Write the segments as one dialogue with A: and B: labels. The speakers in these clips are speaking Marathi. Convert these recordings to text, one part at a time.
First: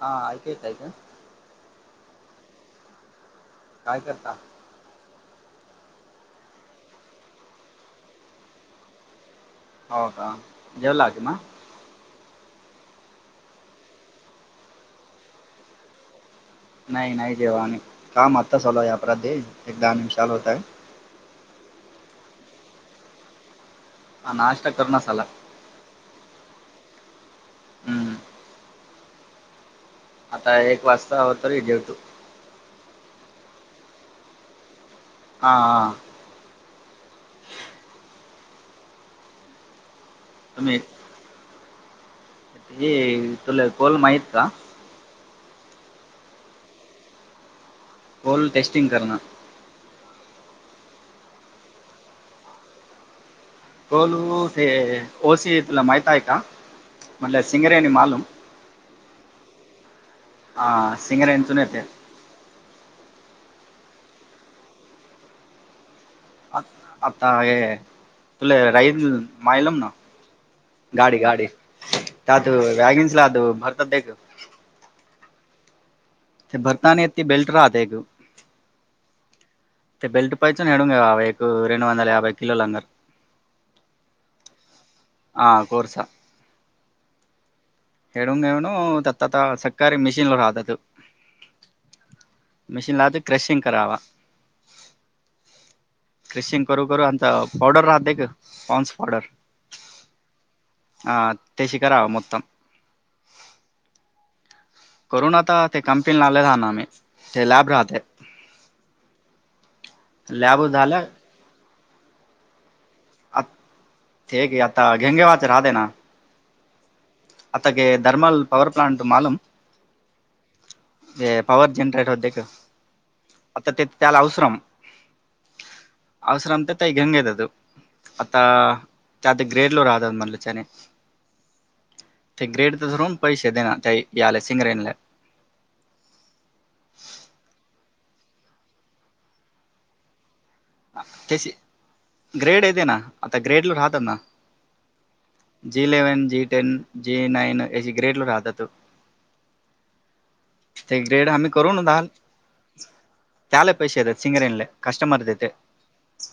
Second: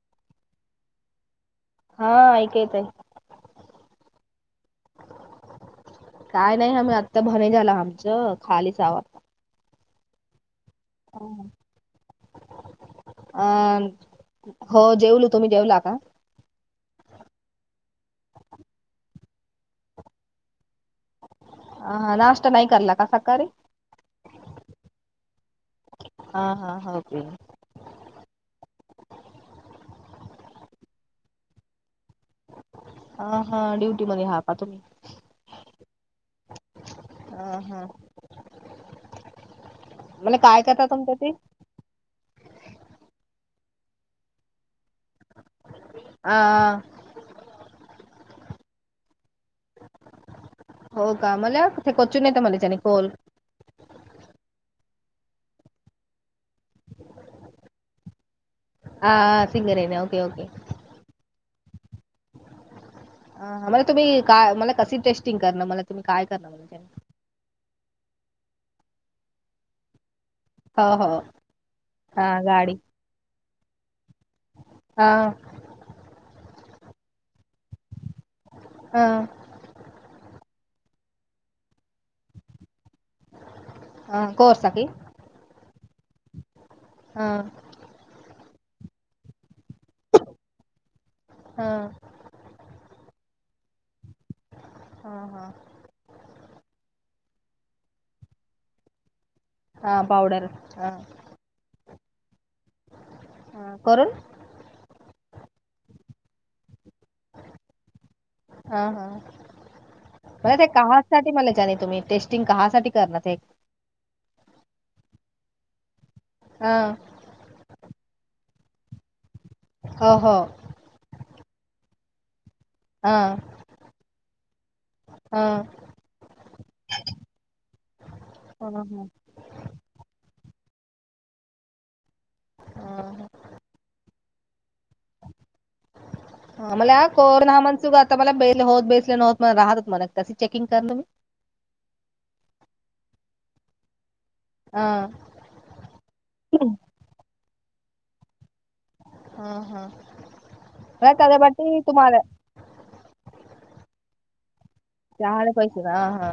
A: हा ऐकू येतंय काय?
B: हा ऐकू येतंय
A: काय करता?
B: काय नाही आम आत्ता भने झाला आमचं खाली
A: हो का जेवलात ना
B: अं हो जेवलो तुम्ही जेवला का?
A: नाही नाही जेवा आम्ही काम आत्ता चालू आहे अकराले एक दहा मिनिटं चालू होतय.
B: हा नाष्टा नाही करला का सकारी
A: हां नाश्ता करणार सला
B: हा हा हो
A: हम्म आता एक वाजता हो तरी जेवतो
B: ह हा ड्युटी मध्ये हा का तुम्ही
A: हा हा
B: अ हा म्हला काय करता तुम्ही तिथे
A: हे तुला कोल माहीत का
B: आ
A: कोल टेस्टिंग करणं
B: हो का मला कुठे कोचून येतं मला त्याने खोल
A: टोलू ते ओसीथला माहता आहे का म्हणटलं सिंगरे आणि मालूम
B: ह सिंगरणे ओके ओके
A: ह सिंगर यांंचून येते
B: ह म्ह तुम्ही काय मला कस टेस्टिंग करणं मला तुम्ही काय करता
A: आ आता हे तुला राहील माहिलम ना
B: हो हो
A: गाडी गाडी
B: हा
A: त्यात
B: गाडी
A: वॅगिनस ला भरतात [unintelligible]
B: हा
A: ते भरतानी यती बेल्ट राहते एक [unintelligible]
B: हम
A: [unintelligible]
B: हा कोर्सकीी [unintelligible]
A: हा कोर्चा
B: हा
A: [unintelligible]
B: हा
A: मशीन लाते क्रेशिंग करावा [unintelligible]
B: हा हां
A: क्रिशिंग करू करू आता पावडर राहतते का पाॉन्स पावडर [unintelligible]
B: हा पावडर हा
A: ह त्याशी करावां मतम [unintelligible]
B: ह करून.
A: करून आता ते कंपनीला आले राह ना आम्ही ते लॅब राहते.
B: हा हा म ते
A: लॅब
B: का
A: झाल्या
B: मला जाण तुम्ही टेस्टिंग काहासाठी करणार. ते.
A: ते की आता घेंगेवाच राहते ना.
B: हा.
A: आताक धर्मल पववर प्लांट मालम
B: ह ह.
A: ते पॉवर जनरेटर होते का
B: हां,
A: आता ते त्याला अवसरम
B: हां.
A: असर अंत तै हंगेतद आता.
B: हां, हां,
A: त्यार्त ग्रेड ल रातात मणला चने
B: हां,
A: धरून पैसे देना त्या याला सिंगरेनला
B: हा मला कोरोना हा म्हण सुु आता मला बे होत बेसले नवत राहतात मला. त चेकिंग कर तुम्ही.
A: ते ग्रेड अऐतेना आता ग्रेड ल राहतना.
B: [inaudible]
A: जी ललेवन जी टेन जी नैन हे ग्रेटल रादत
B: हम् हम्
A: ते
B: नाही
A: ग्रेड
B: त
A: आम्ही
B: बाटी
A: करून दाल
B: तुम्हाला
A: त्याला पश सिंगरनल
B: चहाले पैस ह हा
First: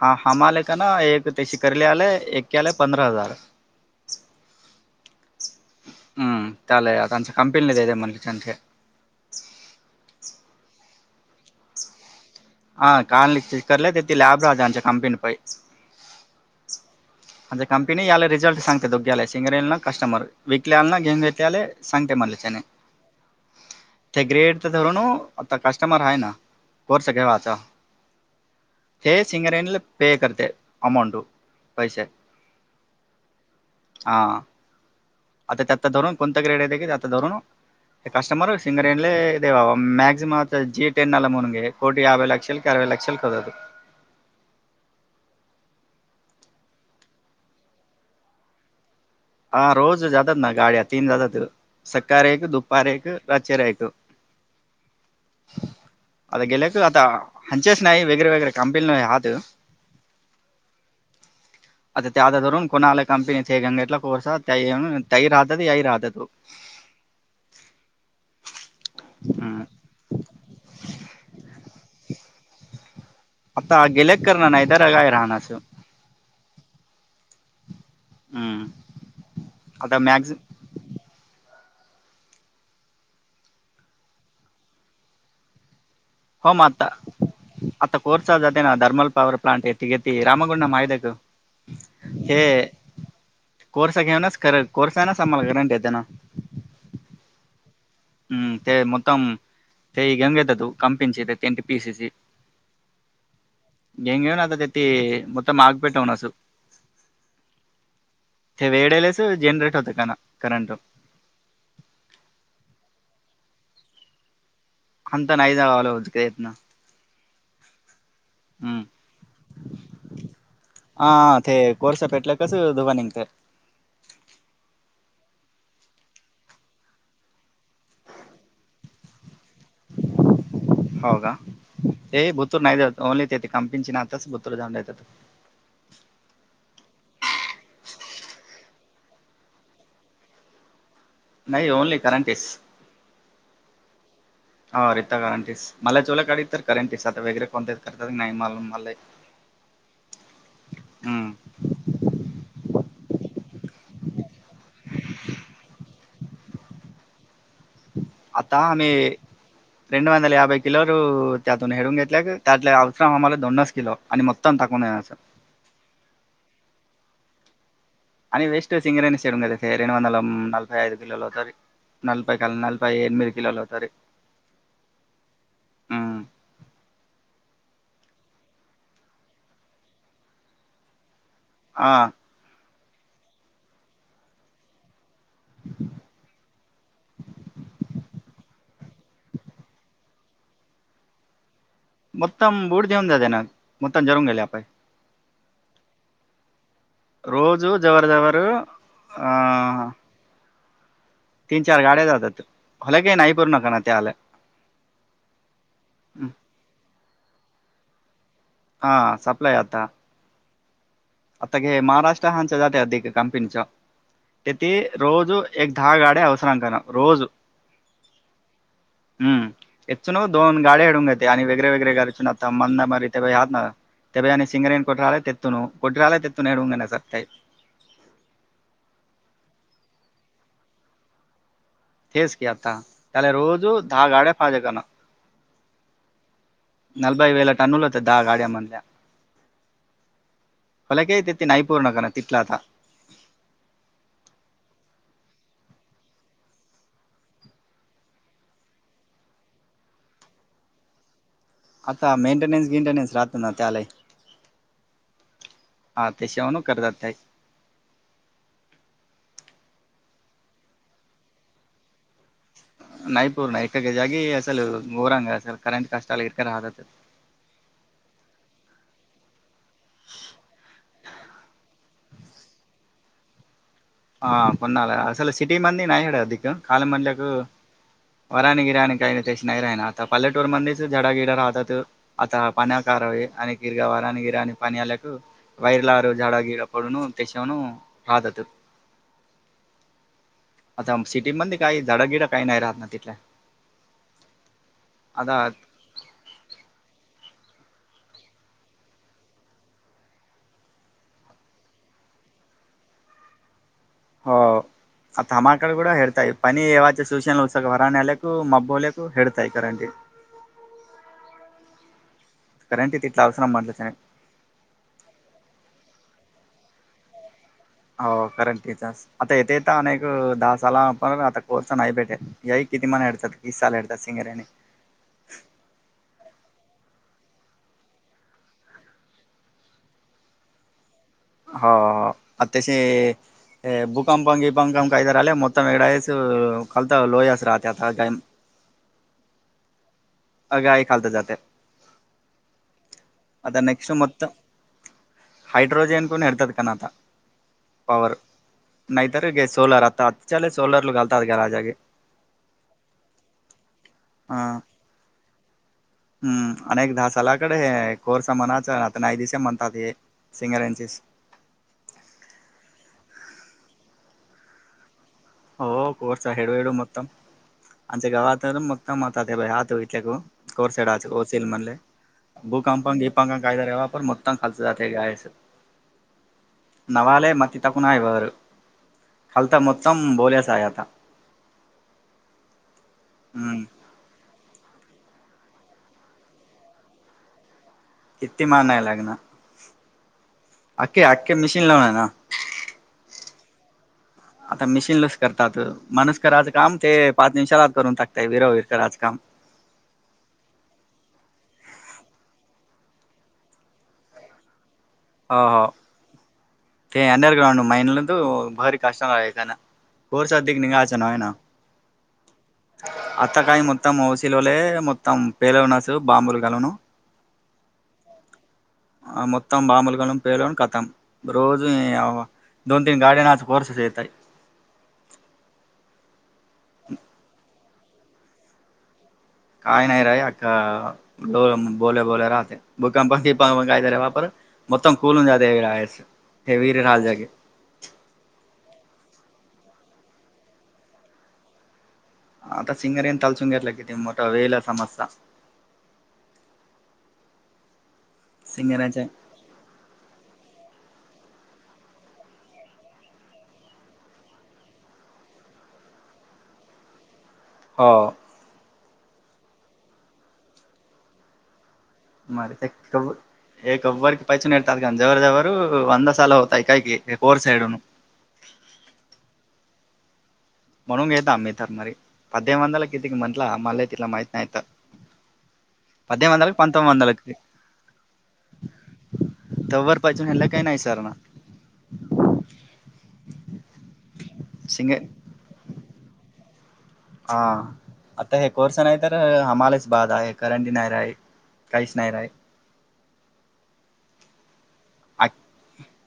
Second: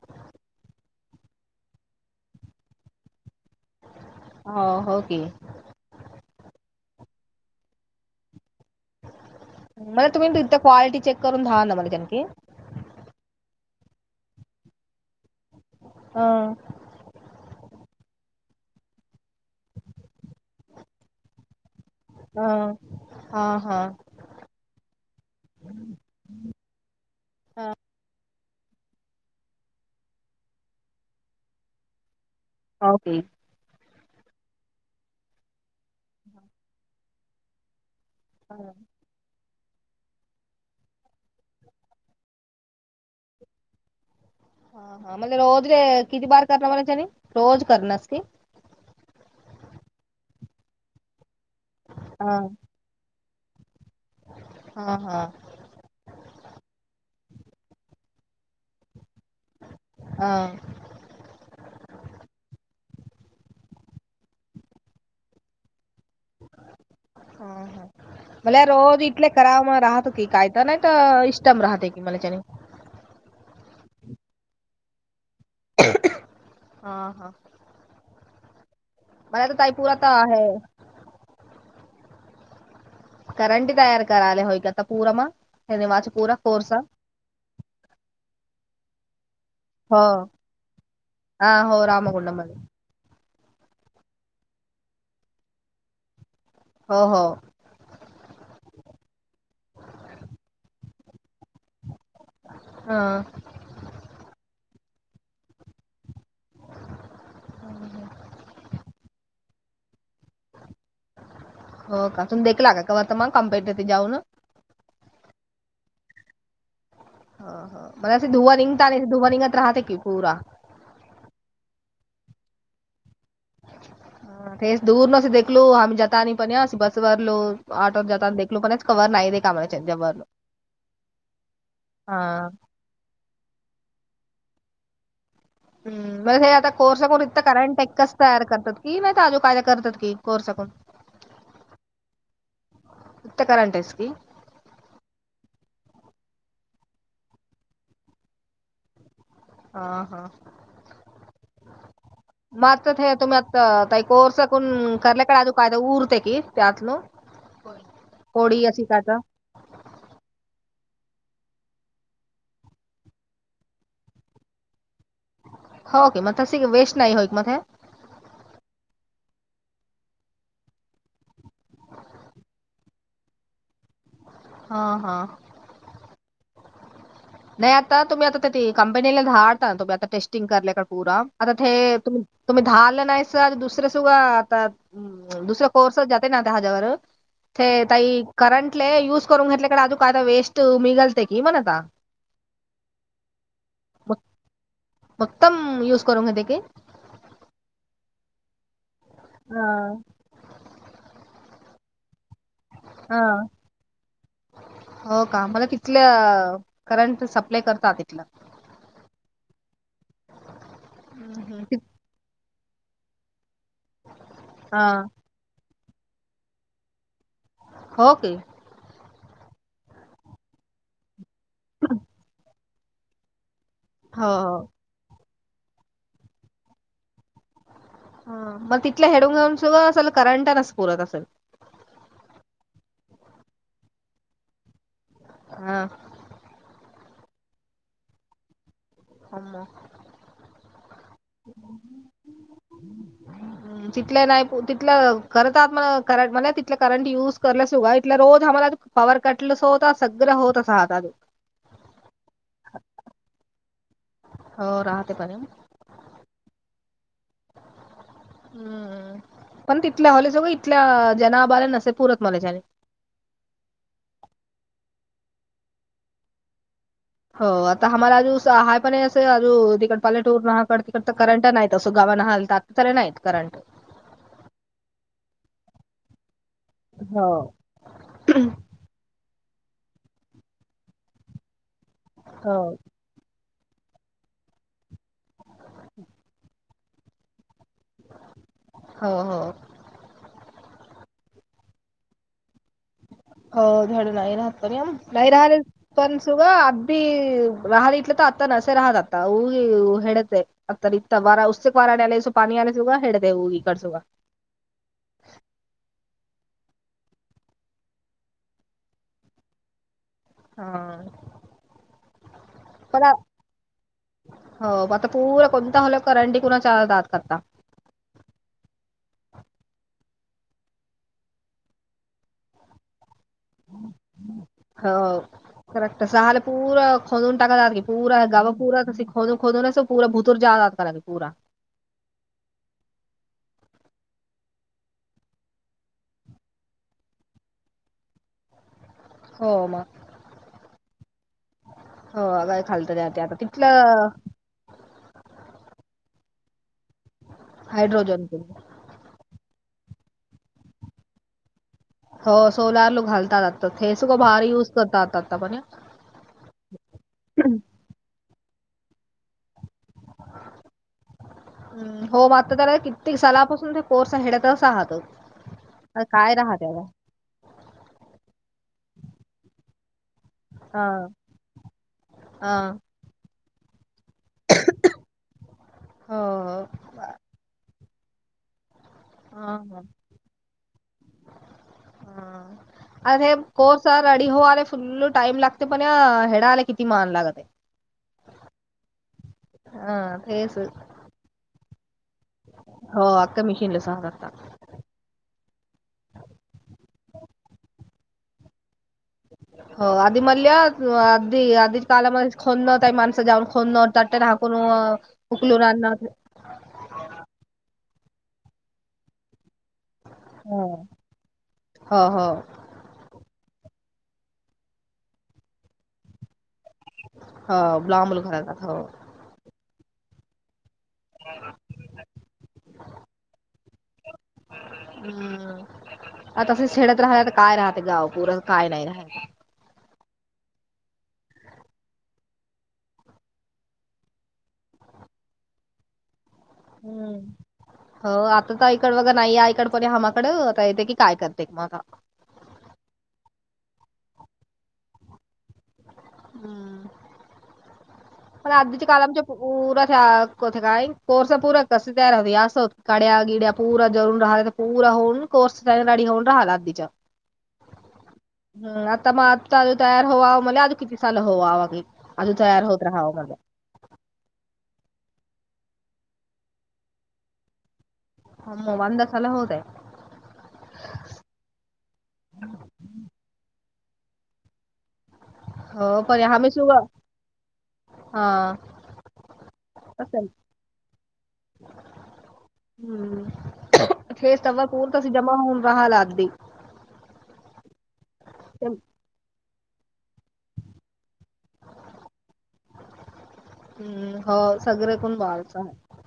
A: हा हामालय का ना एक त्याची करली आलाय एक के आलाय पंधरा हजार.
B: हो होगे.
A: हम चाले आताच कंपनीदे मणते
B: म्हला तुम्ही तथ क्वालिटी चेक करून धावा ना मला त्याखी
A: हा कार करला ते त लॅब राहजच्या कंपनी प
B: ह [unintelligible]
A: म्हणजे कंपनी याला रिझल्ट सांगते दोघ्याला सिंगरल ना कस्टमर विकले आला ना घेऊन घेतले आले. सांगते मलच्याने
B: हां, हां, हां.
A: ते ग्रेड तर धरून आता कस्टमर आहे ना कोर्स केेव आता ते सिंगर येणील पे करते अमाऊंट पैसे
B: ओके.
A: हा. आता त्याता धरून कोणता क्रेड येत की त्याता धरून ते कस्टमर
B: हां.
A: सिंगरेले. अ वा मॅक्सम जि टेन नल मुने कोटी यावबय लक्षल क अरव लक्षल क हो
B: हा म्हणज रोज र किती बार करण मला त्याने रोज करणारस की
A: हा रोज जातात ना गाड्या तीन जातात सकार
B: हा
A: एक दुपारी एक रर एकक
B: हा हा.
A: आता गेलेक आता हंचेेस नाहीई वेगरे वेगरे कंपनीला हात.
B: [inaudible]
A: आता त्या आता रून कोणाला कंपनीचे गंगेटला कोर्सात तई राहतात याई राहतातो.
B: ह ह भला रोज इटले
A: हम्म
B: कररा राहतो क काय. नाही तर इष्टम राहते की मला त्याने.
A: आता गेलेक करणार ना इधर काय राहणार सो
B: हा हा.
A: हम्म
B: मला तर
A: आता
B: ताईपुरात
A: मॅक्झ
B: आहे. करंटी तयार करायला होय का आता पूरा मग. फ वादच पोरा
A: हो मता आता कोर्स आजते त ना धर्मल पवर् प्लाॅंट येत. ठीके
B: हो
A: आहे त रामागुंड माहिते का
B: हा हो
A: हे. कोर्स घेनस खर कोर्स नास आम्हाला गरंट येत ना.
B: हो हो.
A: हम. ते म तम [unintelligible] का तु? [unintelligible] पीसेसए?
B: हा.
A: [unintelligible] ते वेळेलाच जनरेट होत का न? करंट.
B: हो का? तुम्ही देखला का? [unintelligible] कम्पेट त जाऊन
A: अंतता नाही जावला होत प्रयत्न.
B: हो हो. मला असे धुवा निघता नाही. धुववा निंगत राहते की पुूरा.
A: हा ते कोरसा पेटला की कस धुवा नींगतो.
B: हम. तेच दूर नसे देखलो आम्ही जाता आणि पण असशी बसवररलो ऑटोवर जाता देखलो पणच कवर नाही दे काम
A: हो का
B: हा
A: ए बतूर नायदे होत. ओनली ते ते कंपं ना आताच बुतर जाऊनात.
B: हम् म्हे हे आता कोरसाकून इतं कारण ट एक्काच तयार करतात की नाही आजू काय करतात की कोरसाकून ह
A: नाही. Only current piece.
B: फक्त करंट एस पी?
A: [unintelligible]
B: हा हा.
A: हं.
B: मग हे तुम्ही आही कोर्सकून करल्याकडे अजू कायदा उरते की त्यातन? होय.
A: आता आम्ही. रेड वंदाल याभई किलो त्यातून हडून घेतल्या त्यातल्या अवत्रम आम्हाला दोनच किलो आणि मग तम टाकूनण्याचं.
B: होके. म त सी ग वेस्ट नाही होय का म ते?
A: आणि वेस्ट सिंगरनी सडू का रे वंद नलई यद किलो तरी. नलपई काल नलपई एनमद किल अवते.
B: हा हा. नाही आता तुम्ही आता कंपनीला डता तुम्ही आता टेस्टिंग करलेय का पुरा आता ते त् तुम्ही हा आल नाही स दुसर्या सुा आता दुसऱ्या कोर्स जाते ना आ हज्यावर. ते तई करंटले युज करून घेतल्याकडे अजू काय तर वेस्ट निघलते की मण आता
A: मतम बूट देेऊन जाते ना? मत्तम
B: मग-
A: जरून गेले आपण.
B: मक्तम यूस करू त्या क?
A: रोज जवर जवर
B: हा
A: अ- तीन चार गाड्या जातात. हलाकी
B: हा
A: नाही [unintelligible]
B: हो का? मला किथल्या करंट सप्लाय करतात तिथलं?
A: हा. सप्लय आता. आता क
B: तिथ-
A: महाराष्ट्र हच्या जाते अध कंपिनीच तेथे
B: हा.
A: रोज- एक दहाग आडे अवसरां कारा रोज.
B: हो की.
A: हम्म. याच न दोन गाडी हडूंगय. आणि वेगरे वेगरे घरच ना त मंद मरी तेबई ह ना
B: हो
A: तेबई्या आणि
B: हो
A: सिंगरेन कोट राले तेत्तो. कोठ्यालय ते तूनणेडूग ना स
B: ह मग तिथल्या ह हेडून घेऊन सुद्धा असल करंट नस पुरत असेल.
A: तेेज की आता. त्याला रोज दहा गाड्या फाज कन.
B: हा.
A: नलबई वेला टनूल होतं दहा गाड्या मधल्या.
B: अम्म.
A: हालाकी ते ते नाही पूर्ण कर ना तिथला आता.
B: हम हम. तिथलं नाही तिथलं खरत आ म करंट म्ह तथ करंट युज करसा इथ रोज आम्हाला. पावर कटलस होत सग्रं होत असता.
A: आता मेंटेन्स बिंटेनन्स राहतो ना त्याले.
B: हो राहते पण
A: हा ते शेवाणू करतात त्या
B: हम्म. पण तिथल्या होले सगं इथल्या जनाबाला नसे पुरत मलाच्याने
A: नाही पूर्ण एका जागी असल गोरांग असेल करेंट कष्टाला इका राहतात.
B: हो आता आम्हाला हा पण अू इकड पलेटूर नहा कड त कडत क करंटा ना नाहीयत असो गमन हाल ताक ततले नाहीयत क कररंट.
A: ह कोणाला असल सिट मंद नाही साड अधिक काल मधक
B: हो
A: वरानी गिराणी काही नाही ते नाही राहि ना आता पल्लेटूर मध्येचडागिड राहतात आता
B: हो
A: पाण्या कारवी आणि गिरग वार आणि गिरा आणि पणी आलेक वैर लाार जाडा गीरपडण देशवून हा ददा.
B: हो हो.
A: आता सिटी मध्ये काही झाडागिडा काही नाही राहत ना तिथल्या
B: हो झाधडू नाही राहतोर आ नाही
A: आता
B: राहले. पणसुग अदीी राहल इटल तर आता नसेे राहदता हऊग हेडते. आ त र वारा उस्चे क वारले सो पाणी आले सगा हेडतेऊग कड सू.
A: हो. आता तमाम अकड क ह हेडतााय पनी ये वाच सूसेना उत्सक वराण्या लाख मबोलेख ख हेडतााय करा.
B: हा.
A: करंट इ
B: पण आ-
A: तटला अवसरा माटलंला नाही.
B: हो आता पुर कोणता झाल करंडी कुणा चचा दात करता.
A: हो करं टीचर्स आता येतेेत अनेक दहा सालापर आता कोर्स नाही भेटे. याई किती मन हडतात किसाल हरतात सिंगऱ्याने
B: हो. करट सहाले पूरा खोनून टाकतात की पूरा गववा पूरा त खोून खोदून पूरा भुतूर जातात. पलावी पूरा
A: हो आतासे हे भूकंपं ह पंख पंखा इधर आले मत एढा कल तर लोहच राहते आताय.
B: हो मग
A: गाय खालत जाते
B: होगय खालत त्यात. तथल्या
A: हाड्रोजेन को हरतत करथ
B: हाड्रोजन.
A: नैतरे सोलार आता अच चलले सोलर कालतात ग राजाजे
B: हो सोलार लोक घालतात आता हे सगं भारी युज करतात आता पण
A: हम्म अनेक दहा सलाकडे कोर्स म्हणाचता नाही दिश म्हणतात हे सिंगर यांचे
B: हम हो मात्र त्याला कित्येक सालापासून ते कोर्स हडतच आहात.
A: हो कोर्चा
B: काय
A: हेडू
B: राहत
A: हडू
B: त्याला
A: मक्तम आमच्या गावात मक्तम आता ते बा आहतो इथल्या ग. कोर्
B: हा
A: सडल म्हणले
B: हा
A: बूकंप ां कायदा रवा पर मतां खाथ गय.
B: ह.
A: नवाले मत तकणा इवार
B: हा
A: कलता
B: हा
A: मतम बोले सायाता
B: हा अे
A: हम्म
B: कोच. स रडी होवाला फुल टाइम लागते पण या हेडाला किती मान लागते.
A: किती मान नाही लागणार
B: हा तेच
A: अखखे अखखे मशीन लावून आहे ना.
B: हो आखखका मिशीन सजारतात.
A: आता मशीिन लच करतात माणूस करायचं काम ते पाच निवषाला करून टाकतय वीरवीर करायचं काम
B: ह. हो आधी म्हणल्या आधी आधी कालामध्ये खोननंही माणसं जाऊन खोन तट्याकून
A: हो हो ते अंडरग्राउंड महिनला तू भारी काष्ट का ना. होर सद
B: हो
A: निघाच नाय ना.
B: हो हो
A: आता काही मतम हौसिलवाले मतम पेलव नस बांबूल घालवून
B: हो बलाबल [unintelligible] घरात हो
A: मतम बामल काडम पेलेण काथम रोज दोन तीन गाड्यानं कोर्सच येताय
B: हम्म आता तस खेड्यात राह तर काय राहत गाव पूरण काय नाही राहलः
A: काय नाही र अख्खं बोले बोले राहते भुकंप दीप कायत रे वापर मतम कोलून जाात हेवी राहा आहेस हेवीर राहाल
B: हम्म
A: जागे
B: हो आता तर आईकड बघा नाहीे आईकड पण हमाकड आता येते की काय करते मता
A: आता सिंगर येन तल चंग्यायला किती मोठा वेळेला समजता
B: हम्म पण आधीच्या काल
A: सिंगराचे
B: आमच्या पुूरा त्या कोत काय कोर्स पूरा कस तयार होते असं हो काड्या गिड्या प पुरा जरून राहत पूरा होन कोर्स रडी होउन रडी राहला तीचा
A: हो
B: हम्म आत् म आत् अ तयाार होववा आ मल अ किती साल होववा आलीगे
A: मारत्या कवं एक वर्क की पैचून यतात का जव जवळ वंदा साला होतय काय की एक वर साईडून
B: अ् वंद सल होऊ दे
A: म्हणून घयेतताात आमत मरी पदम वंद ल कितीकी म्हंला मला तिला माती नाही यतात
B: हो पण
A: पध्यम
B: आम्ही
A: व
B: सुग
A: पंतोम वंदते
B: हा
A: तवर पाजून
B: असेल.
A: ह्याला काही नाही सर ना
B: हम्म हेेस त
A: सिंगे
B: पूरतशी जमा होऊन रहाला लागते
A: हा आता हे कोर्स नाय तर हामलाच बाद आहे करंडी नाही राय काहीच नाही राये
B: हम्म हो सगरच
A: आं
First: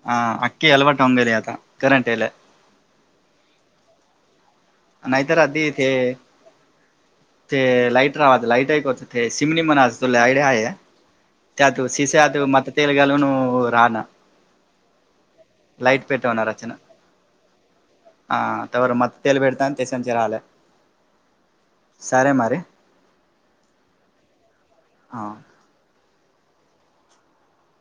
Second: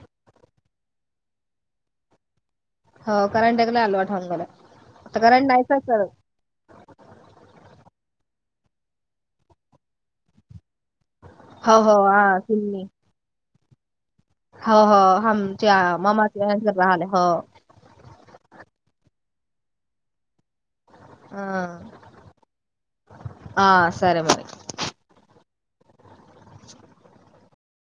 A: ह आंकीं अलवट अंगेल आता करंटेले
B: हो करंट एकला अलवाटवून गेला आता
A: नाहीतर
B: करंट
A: आधी
B: नायतच
A: ते ते लाईट राव्हात लाईट ऐक होत ते शिमणी म्हणा तुला आडिया हाया?
B: हो
A: त्यातू
B: हो हा
A: सिसे्यात मत तेल घालून राहनं
B: हो हो हामच्या ममा
A: पेटवणार
B: ते
A: रचना
B: राले हो
A: हा तवर मत् तेल बेडताान तेसचीिरा आलेय
B: ह ह सरे मरेड
A: हाव